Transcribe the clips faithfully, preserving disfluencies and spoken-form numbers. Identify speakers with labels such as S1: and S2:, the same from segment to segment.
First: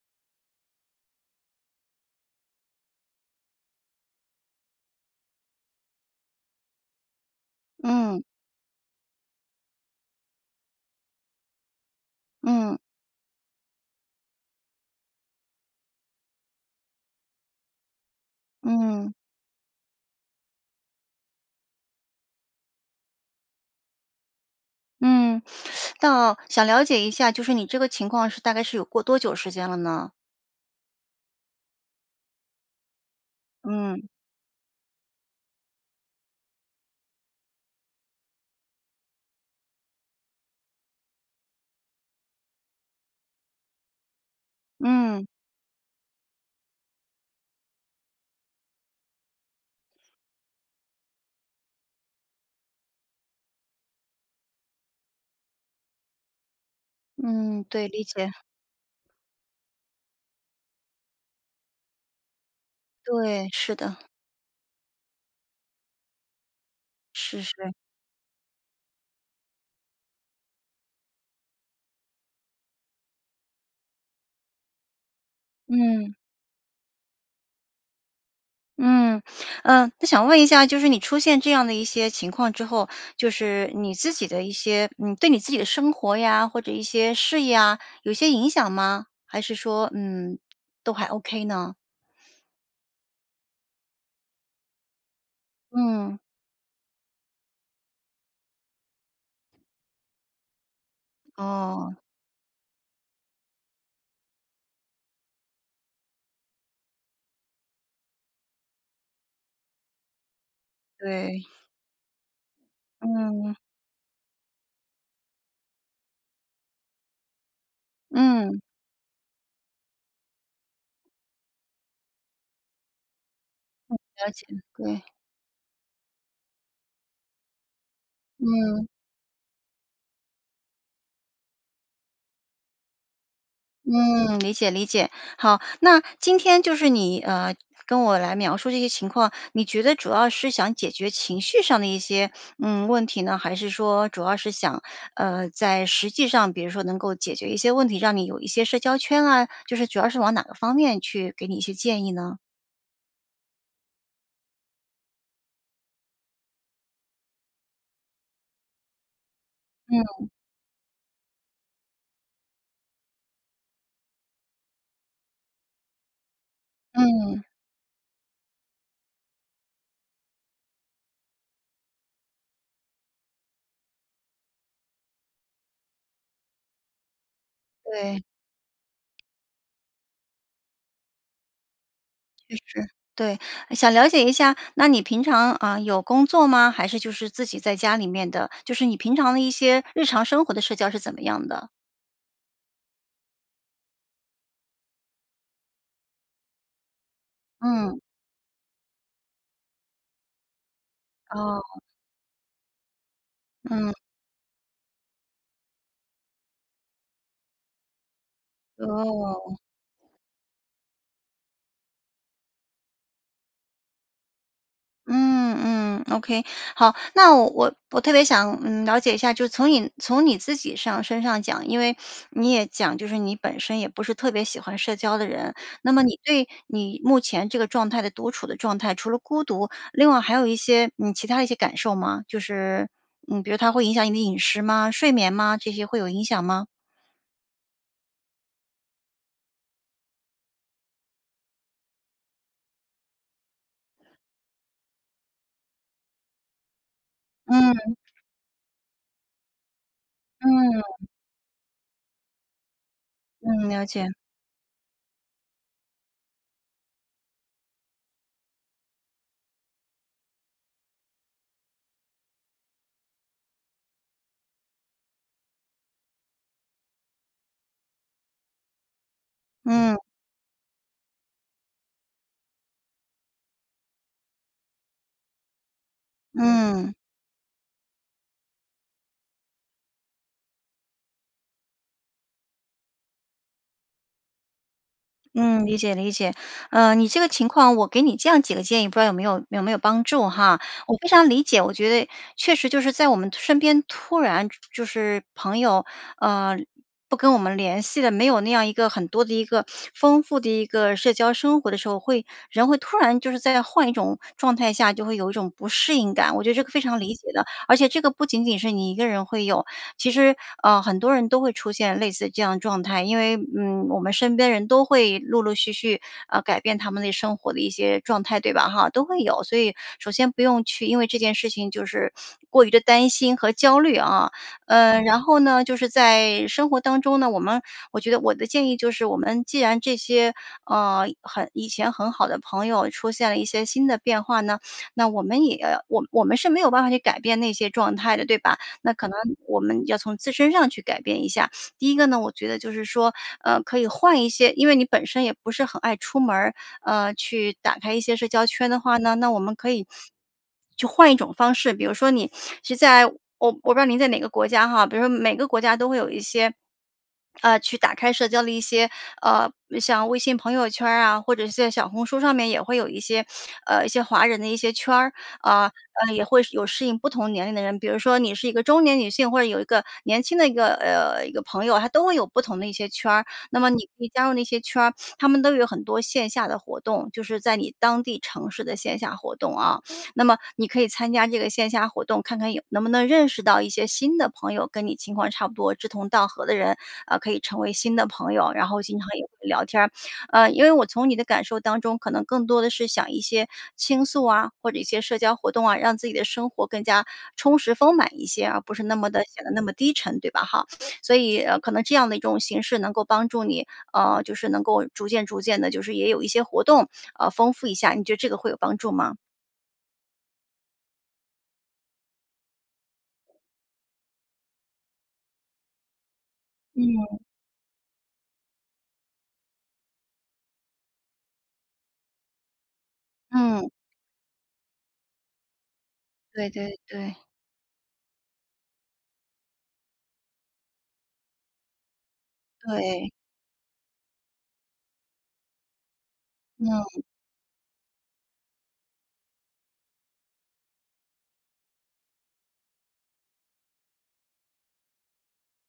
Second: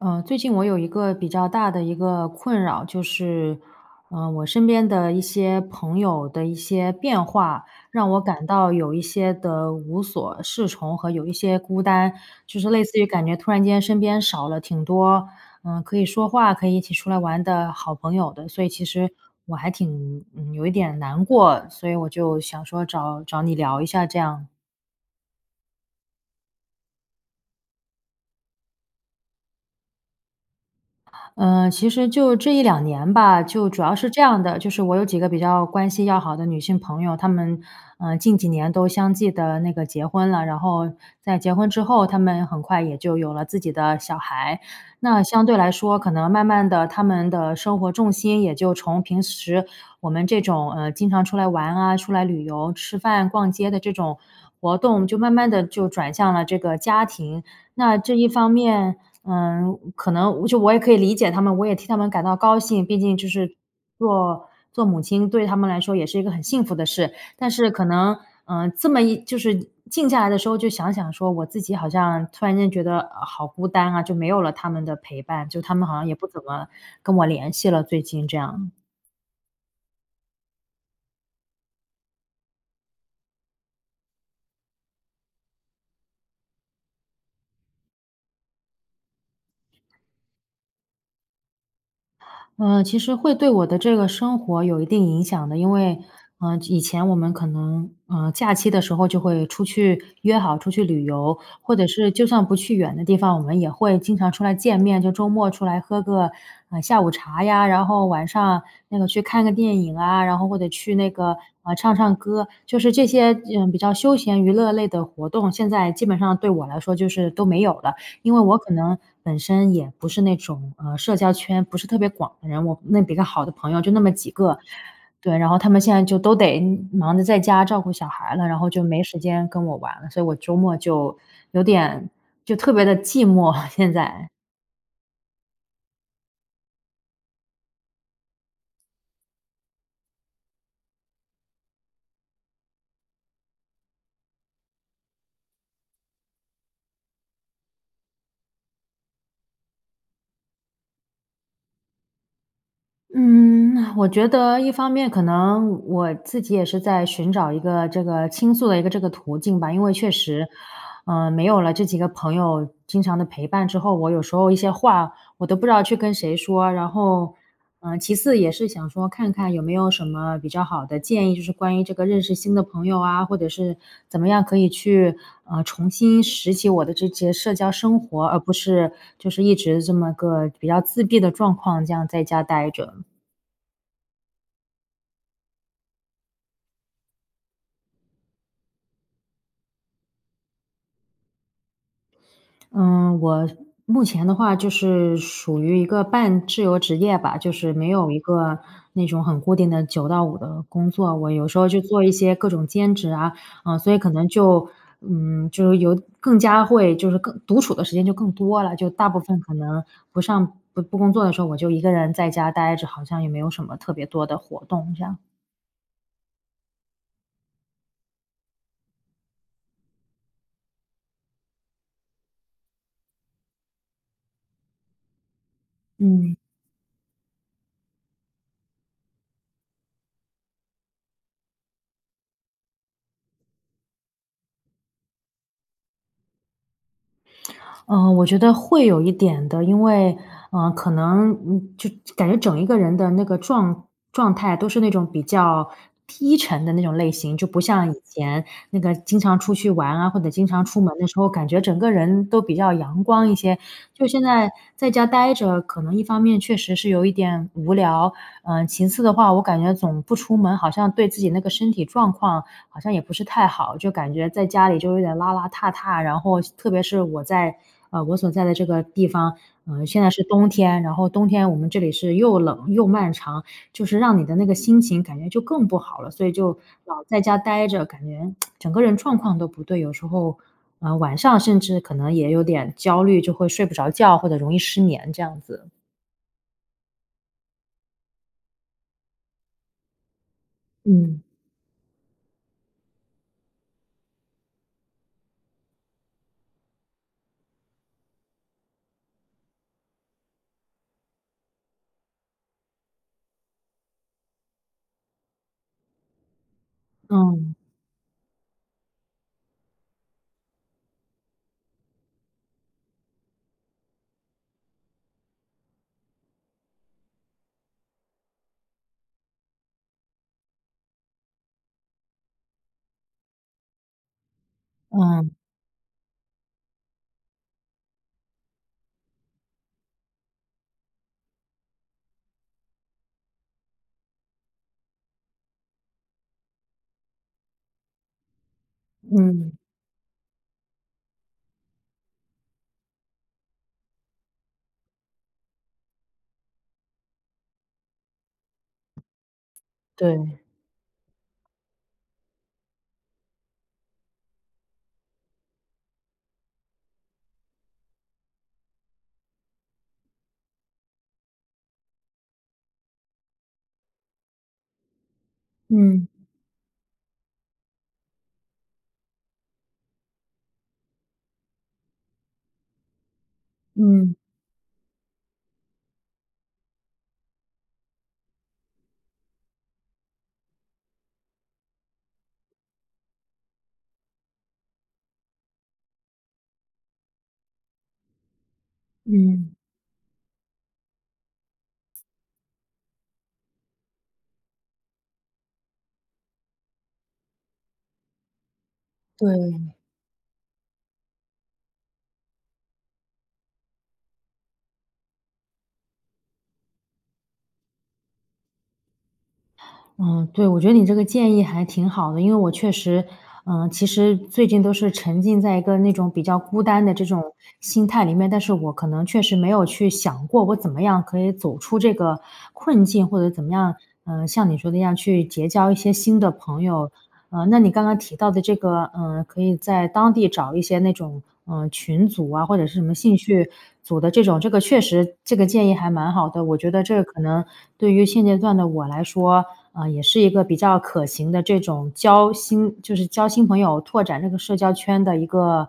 S1: 呃，最近我有一个比较大的一个困扰，就是，呃，我身边的一些朋友的一些变化。让我
S2: 嗯。
S1: 感到有一些的无所适从和有一些孤单。就是
S2: 嗯。
S1: 类似于感觉突然间身边少了挺多，呃，可以说话、可以一起出来玩的好朋友的。所以其实，
S2: 嗯。
S1: 我还挺嗯，有一点难过，所以我就想说找找你聊一下这样。
S2: 嗯，那想了解一下，就是你这个情况是大概是有过多久时间了呢？
S1: 呃，其实就这一两年吧。就主要
S2: 嗯。
S1: 是这样的，就是我有几个比较关系要好的女性朋友，她们，呃，近几年都相继地那个结婚了。然后在结婚之后，她们很快也就有了自己的小孩。那
S2: 嗯。
S1: 相对来说可能慢慢地，她们的生活重心，也就从平时我们这种，呃，经常出来玩啊，出来旅游，吃饭，逛街的这种活动，就慢慢地就转向了这个家庭。
S2: 嗯，对，
S1: 那
S2: 理
S1: 这一
S2: 解。
S1: 方面，呃，可能就我也可以理解她们，我也替她们感到高兴。毕竟就
S2: 对，
S1: 是
S2: 是的。
S1: 做做母亲对她们来说也是一个很幸福的事。
S2: 是
S1: 但是
S2: 是。
S1: 可能，呃，这么一就是静下来的时候，就想想说，我自己好像突然间觉得好孤单啊。就没有了她们的陪伴，就她们好像
S2: 嗯。
S1: 也不怎么跟我联系了，最近这样。
S2: 嗯，呃，那想问一下，就是你出现这样的一些情况之后，就是你自己的一些嗯，对你自己的生活呀，或者一些事业啊，有些影响吗？还是说，嗯，都还 OK 呢？
S1: 呃，其实会对我的这个生活有一定影响的。因为，
S2: 嗯。
S1: 呃，以前我们可能，呃，假期的时候就会出去约好出去旅游。或者
S2: 哦。
S1: 是就算不去远的地方，我们也会经常出来见面。就周末出来喝个，呃，下午茶呀，然后晚上，那个去看个电影啊，然后或者去那个，
S2: 对。
S1: 呃，唱唱歌。就是这些，
S2: 嗯。
S1: 呃，比较休闲娱乐类的活动。现在基本上对我来说就是都没有了。因为我
S2: 嗯。
S1: 可能本身也不是那种，呃，社交圈不是特别广的人，我那比较好的朋友，就
S2: 嗯，
S1: 那么
S2: 了
S1: 几
S2: 解，
S1: 个。
S2: 对。
S1: 对，然后她们现在就都得忙着在家照顾小孩了，然后就
S2: 嗯
S1: 没时间跟我玩了。所以我周末就，有点就特别地寂寞，现在。
S2: 嗯，理解理解。好，那今天就是你，呃，跟我来描述这些情况，你觉得主要是想解决情绪上的一些，嗯，问题呢？还是说，主要是想，呃，在实际上，比如说能够解决一些问题，让你有一些社交圈啊，就是主要是往哪个方面去给你一些建议呢？
S1: 嗯，我觉得一方面可能，我自己也是在寻找一个这个倾诉的一个这个途径吧。因为确
S2: 嗯。
S1: 实，呃，没有了这几个朋友经常的陪伴之后，我有时候一些话，我都不知道去跟谁说。然后，
S2: 嗯。
S1: 呃，其次也是想说，看看有没有什么比较好的建议，就是关于这个认识新的朋友啊，或者是怎么样可以去，呃，重新拾起我的这接社交生
S2: 对。
S1: 活。而不是就是一直这么个比较自闭的状况，这样在家
S2: 确
S1: 呆
S2: 实，
S1: 着。
S2: 对。呃，想了解一下，那你平常，呃，有工作吗？还是就是自己在家里面的，就是你平常的一些日常生活的社交是怎么样的？
S1: 嗯，我是目前的话就是属于一个半自由职业吧，就是没
S2: 嗯。
S1: 有一个那种很固定的九到五的工作。我有时候
S2: 哦。
S1: 就做一些各种兼职啊，嗯，
S2: 嗯。
S1: 所以可能就，嗯，就是有更加会就是更独处的时间就更多了。就大部分可
S2: 哦。
S1: 能不上不不工作的时候，我就一个人在家呆着，好像也没有什么特别多的活动这样。
S2: 嗯嗯，ok。好，那我我特别想，嗯，了解一下，就是从你从你自己上身上讲，因为 你也讲，就是你本身也不是特别喜欢社交的人。那么你
S1: 嗯。
S2: 对你目前这个状态的独处的状态，除了孤独，另外还有一些，嗯，其它一些感受吗？就是呃，比如它会影响你的饮食吗？睡眠吗？这些会有影响吗？
S1: 呃，我觉得会有一点的。因为，呃，可能，嗯，就感觉整一个人的那个状状态，都是那种比较低沉的那种类型。就不像
S2: 嗯。
S1: 以前那个经常出去玩啊，或者经常出门的
S2: 嗯。
S1: 时候，感觉整个人都比较阳光一些。
S2: 嗯，了
S1: 就
S2: 解。
S1: 现在在家呆着，可能一方面确实是有一点无聊。呃，其次的话，我感觉总不出门，好像对自己那个身体状况好像也不是太好，就感觉在家里就有点邋邋遢遢。然后细特别是我在呃，我所在的这个地方，呃，
S2: 嗯。
S1: 现在是冬天。然后冬天我们这里是又冷又漫长，就是让你的那个心情感觉就更不好了。所以就
S2: 嗯。
S1: 老在家呆着，感觉 整个人状况都不对。有时候，呃，晚上甚至可能也有点焦虑，就会睡不着觉，或者容易失眠这样
S2: 嗯，
S1: 子。
S2: 理解理解。呃，你这个情况，我给你这样几个建议，不知道有没有有没有帮助哈。我非
S1: 嗯。
S2: 常理解，我觉得，确实就是在我们突身边，突然就就是朋友，呃，不跟我们联系的，没有那样一个很多的一个 丰富的一个社交生活的时候，会人会突然就是在换一种状态下，就会有一种不适应感，我觉得这可非常理解的。
S1: 嗯。
S2: 而且这个不仅仅是你一个人会有，其实，呃，很多人都会出现类似的这样状态。因为，嗯，我们身边人都会陆陆续续，呃，改变他们的生活的一些状态，对吧哈，都会有。所以首先不用去，因为这件事情就是 过于地担心和焦虑啊。嗯，然
S1: 嗯。
S2: 后呢，就是在生活当中呢，我们我觉得我的建议就是，我们既然这些，呃，很以前很好的朋友出现了一些新的变化呢，那我们也我们我们是没有办法去改变那些状态的，对吧？那可能
S1: 嗯。
S2: 我们要从自身上去改变一下。第一个呢，我觉得就是说，呃，可以换一些因为你本身也不是很爱出门儿，呃，去打开一些社交圈的话呢，那我们可以
S1: 对。
S2: 去换一种方式。比如说你 是在我我不知道您在哪个国家哈，比如说每个国家都会有一些，呃，去打开社交的一些，呃，像微信朋友圈儿啊，或者是在小红书上面也会有一些，呃，一些华人的一些圈儿。啊，
S1: 嗯。
S2: 呃，也会是有适应不同年龄的人，比如说你是一个中年女性，或者有一个年轻的一个，呃，一个朋友，它都会有不同的一些圈儿。那么你可以
S1: 嗯。
S2: 加入那些圈儿，它们都有很多线下的活动，就是在你当地城市的线下活动啊。那么你可以参加这个线下活动，看看也能不能认识到一些新的朋友，跟你情况差不多、志同道合的人，呃，可以成为新的朋友，然后经常也可以
S1: 嗯。
S2: 聊天儿。呃，因为我从你的感受当中，可能更多地是想一些倾诉啊，或者一些社交活动啊，让自己的生活更加充实丰满一些，而不是那么地显得那么
S1: 对。
S2: 低沉，对吧哈？所以，呃，可能这样的一种形式能够帮助你，呃，就是能够逐渐逐渐地就是也有一些活动，呃，丰富一下。你觉得这个会有帮助吗？
S1: 嗯，对，我觉得你这个建议还挺好的。因为我确实呃，其实最近都是沉浸在一个那种比较孤单的这
S2: 嗯。
S1: 种心态里面，但是我可能确实没有去想过，我怎么样可以走出这个困境。或者怎么
S2: 嗯。
S1: 样，呃，像你说的一样，去结交一些新的
S2: 对
S1: 朋
S2: 对
S1: 友。
S2: 对。
S1: 呃，那你刚刚提到的这个，呃，可以在当地找一些那种，呃，群组啊，或者是什么
S2: 对。
S1: 兴趣组的这种，这个确实这个建议还蛮好的。我觉得这
S2: 嗯。
S1: 个可能对于现阶段的我来说，呃，也是一个比较可行的这种交新就是交新朋友、拓展这个社交圈的一个，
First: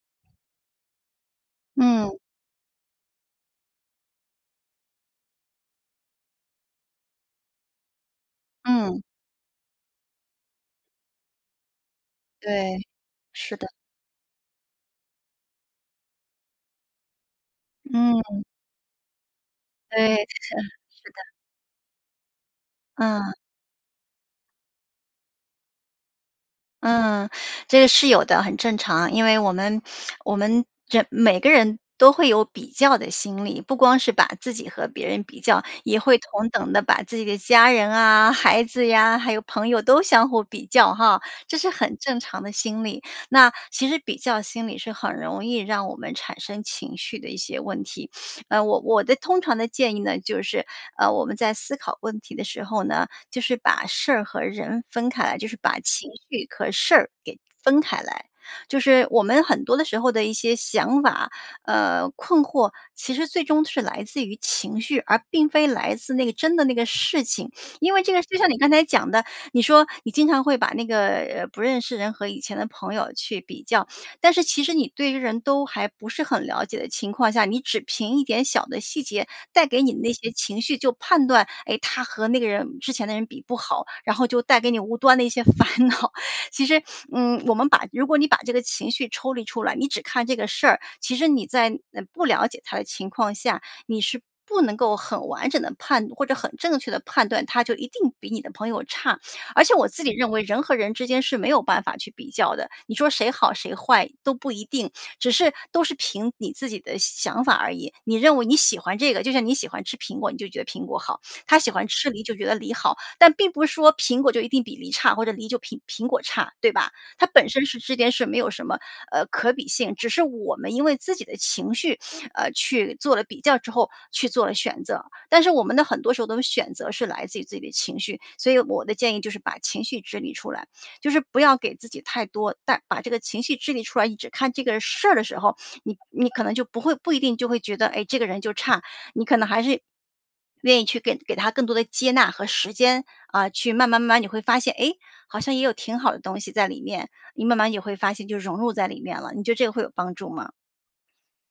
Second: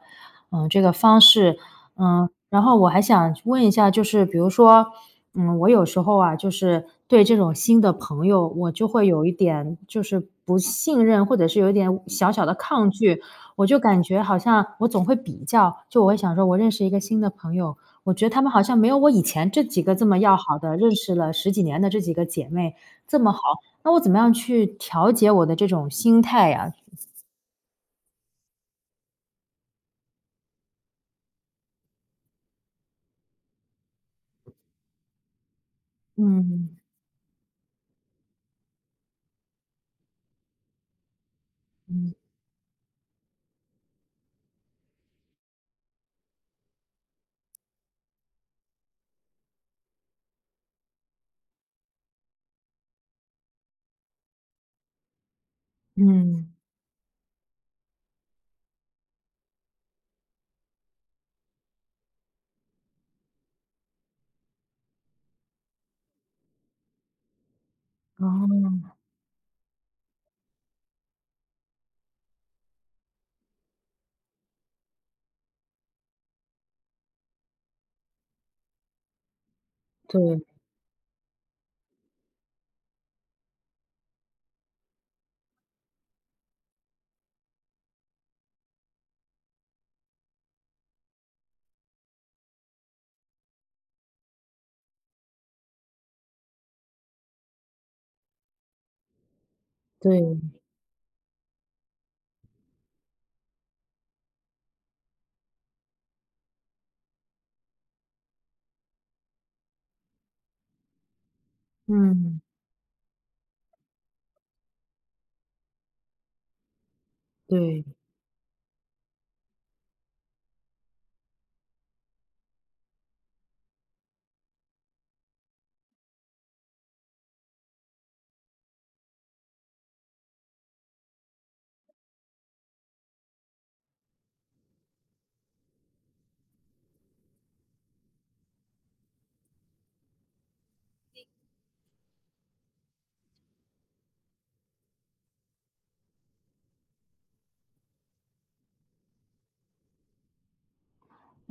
S1: 呃，这个方式。
S2: 嗯。
S1: 嗯，然后我还想去问一下，就是比如说，嗯，我有时候啊，就是对这种新的朋友，我就
S2: 嗯。
S1: 会有一点就是不信任，或者是有一点委小小的
S2: 对，
S1: 抗拒。
S2: 是
S1: 我
S2: 的。
S1: 就感觉好像我总会比较，就我会想说，我认识一个新的朋友，我觉得他
S2: 嗯。
S1: 们好像没有我以前这几个这
S2: 对，
S1: 么要
S2: 是，
S1: 好
S2: 是
S1: 的、认识
S2: 的。
S1: 了十几年的这几个姐妹，这
S2: 嗯。
S1: 么好。那我怎么样去调节我的这种心态啊？
S2: 嗯，这个是有的，很正常。因为我们 我们这每个人都会有比较的心理。不光是把自己和别人比较，也会同等
S1: 嗯。
S2: 地把自己的家人啊、孩子呀、还有朋友都相互比较哈，这是很
S1: 嗯。
S2: 正常的现象。那其实，比较心理是很容易让我们产生情绪的一些问题。呃，我我的通常的建议呢就是，啊，我们在思考问题的时候呢，就是把事儿和人分开来，就是把情绪
S1: 嗯。
S2: 壳事儿给分开来。就是我们很多的时候的一些想法，呃，困惑，其实最终是来自于情绪，而并非来自那个真的那个事情。因为这个就像你刚才
S1: 哦。
S2: 讲的，你说你经常会把那个，呃，不认识的人和以前的朋友去比较。但是其实你对于人都还不是很了解的情况下，你只凭一点小的细节带给你那些
S1: 对。
S2: 情绪就判断，哎，他和那个人之前的人比不好，然后就带给你无端的一些烦恼。其实，嗯，我们把如果你把这个情绪抽离出来，你只看这个事儿，其实你在，嗯，不了解他的情况下，你是不能够很完整地判断或者很正确的判断，他就一定比你的朋友差。而且我自己认为，
S1: 对。
S2: 人和人之间是没有办法去比较的。你说谁好谁坏都不一定，只是都是凭你自己的想法而已。你认为你喜欢这个，就像你喜欢吃苹果，你就觉得苹果好，他喜欢吃梨就
S1: 嗯。
S2: 觉得梨好。但并不是说苹果就一定比梨差，或者梨就苹苹果差，对吧？它本身是
S1: 对。
S2: 这件事儿没有什么，呃，可比性，只是我们因为自己的情绪，呃，去做了比较之后，去做了选择。但是我们的很多时候的选择是来自于自己的情绪。所以我的建议就是，把情绪支离出来。就是不要给自己太多但把这个情绪支离出来，你只看这个事儿的时候，你你可能就不会不一定就会觉得，诶，这个人就差。你可能还是 愿意去给给他更多的接纳和时间，啊，去慢慢慢慢你会发现，诶，好像也有挺好的东西在里面，你慢慢也会发现就融入在里面了。你觉得这个会有帮助吗？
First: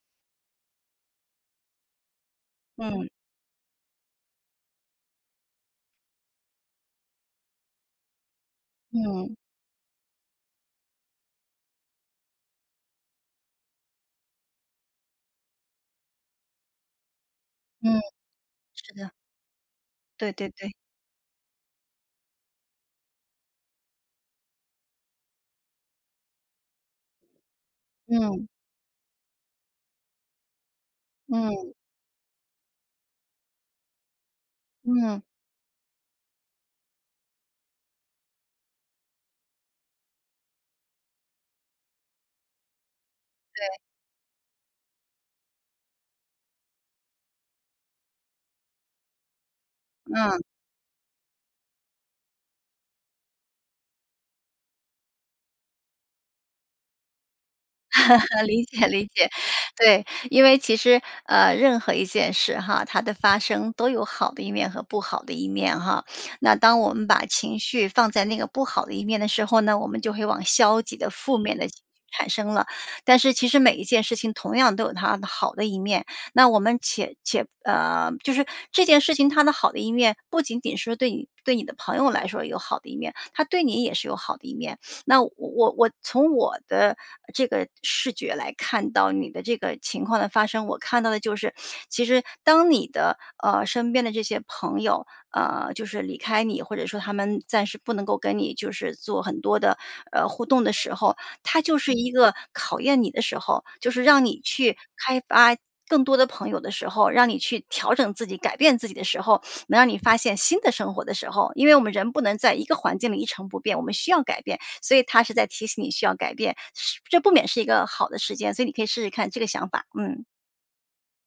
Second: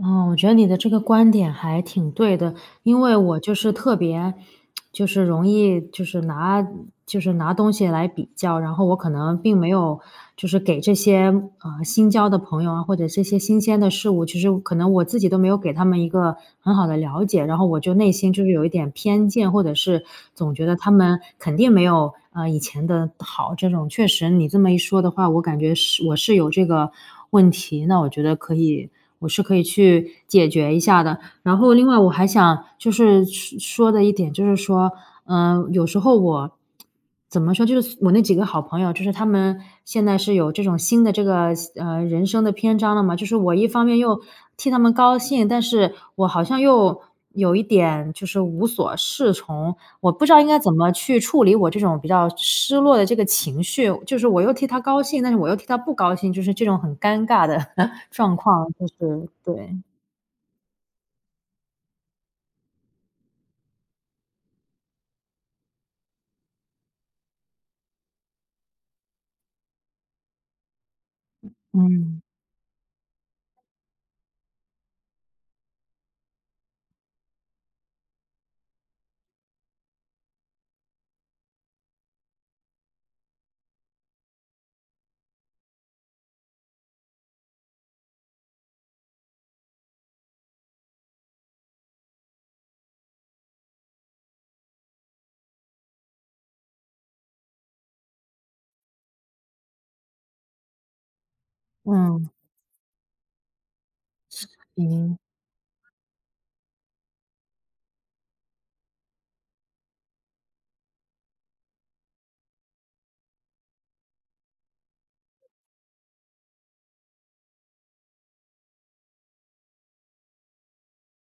S1: 哦，我觉得你的这个观点还挺对的。因
S2: 嗯。
S1: 为我就是特别 就是容易就是拿就是拿东西来比较。然后我可
S2: 嗯。
S1: 能并没有就是给这些，呃，新交的朋友啊，或者这些新鲜的事物。其实可能我自己都没有给他们一个很好的了解，然后我就
S2: 嗯。
S1: 内心就是有一点
S2: 是的。
S1: 偏见。或者是
S2: 对对
S1: 总觉
S2: 对。
S1: 得他们肯定没有，呃，以前的好。这种，确实你这么一说的话，我感觉是我是有这个问题。那我觉得
S2: 嗯。
S1: 可以我是可以去解决一下的。然
S2: 嗯。
S1: 后另外我还想就是说说的一点，就是说，
S2: 嗯。
S1: 呃，有时候我怎么说，就是我那几个好朋友，就是他们现在是有这种新的这个新呃，人生的篇章了嘛。就是我一
S2: 对。
S1: 方面又替他们高兴，但是我好像又有一点就是无所适从。我不知
S2: 嗯。
S1: 道应该怎么去处理我这种比较失落的这个情绪，就是我又替他高兴，但是我又替他不高兴，就是这种很尴尬的 状
S2: 理
S1: 况，
S2: 解
S1: 就
S2: 理
S1: 是
S2: 解。
S1: 对。
S2: 对，因为其实，呃，任何一件事哈，它的发生都有好的一面和不好的一面哈。那当我们把情绪放在那个不好的一面的时候呢，我们就会往消极的负面的
S1: 嗯。
S2: 产生了。但是其实每一件事情同样都有它的好的一面，那我们且且呃，就是这件事情，它的好的一面不仅仅是对你对你的朋友来说有好的一面，它对你也是有好的一面。那我我我从我的这个视觉来看到你的这个情况的发生，我看到的就是其实当你的，呃，身边的这些朋友，呃，就是离开你，或者说他们暂时不能够跟你就是做很多的，呃，互动的时候，它就是一
S1: 嗯。
S2: 个考验你的时候。就是让你
S1: 是，
S2: 去
S1: 嗯。
S2: 开发更多的朋友的时候，让你去调整自己，改变自己的时候，能让你发现新的生活的时候。因为我们人不能在一个环境里一成不变，我们需要改变。所以它是在提醒你需要改变，是这不免是一个好的时间，所以你可以试试看这个想法。嗯。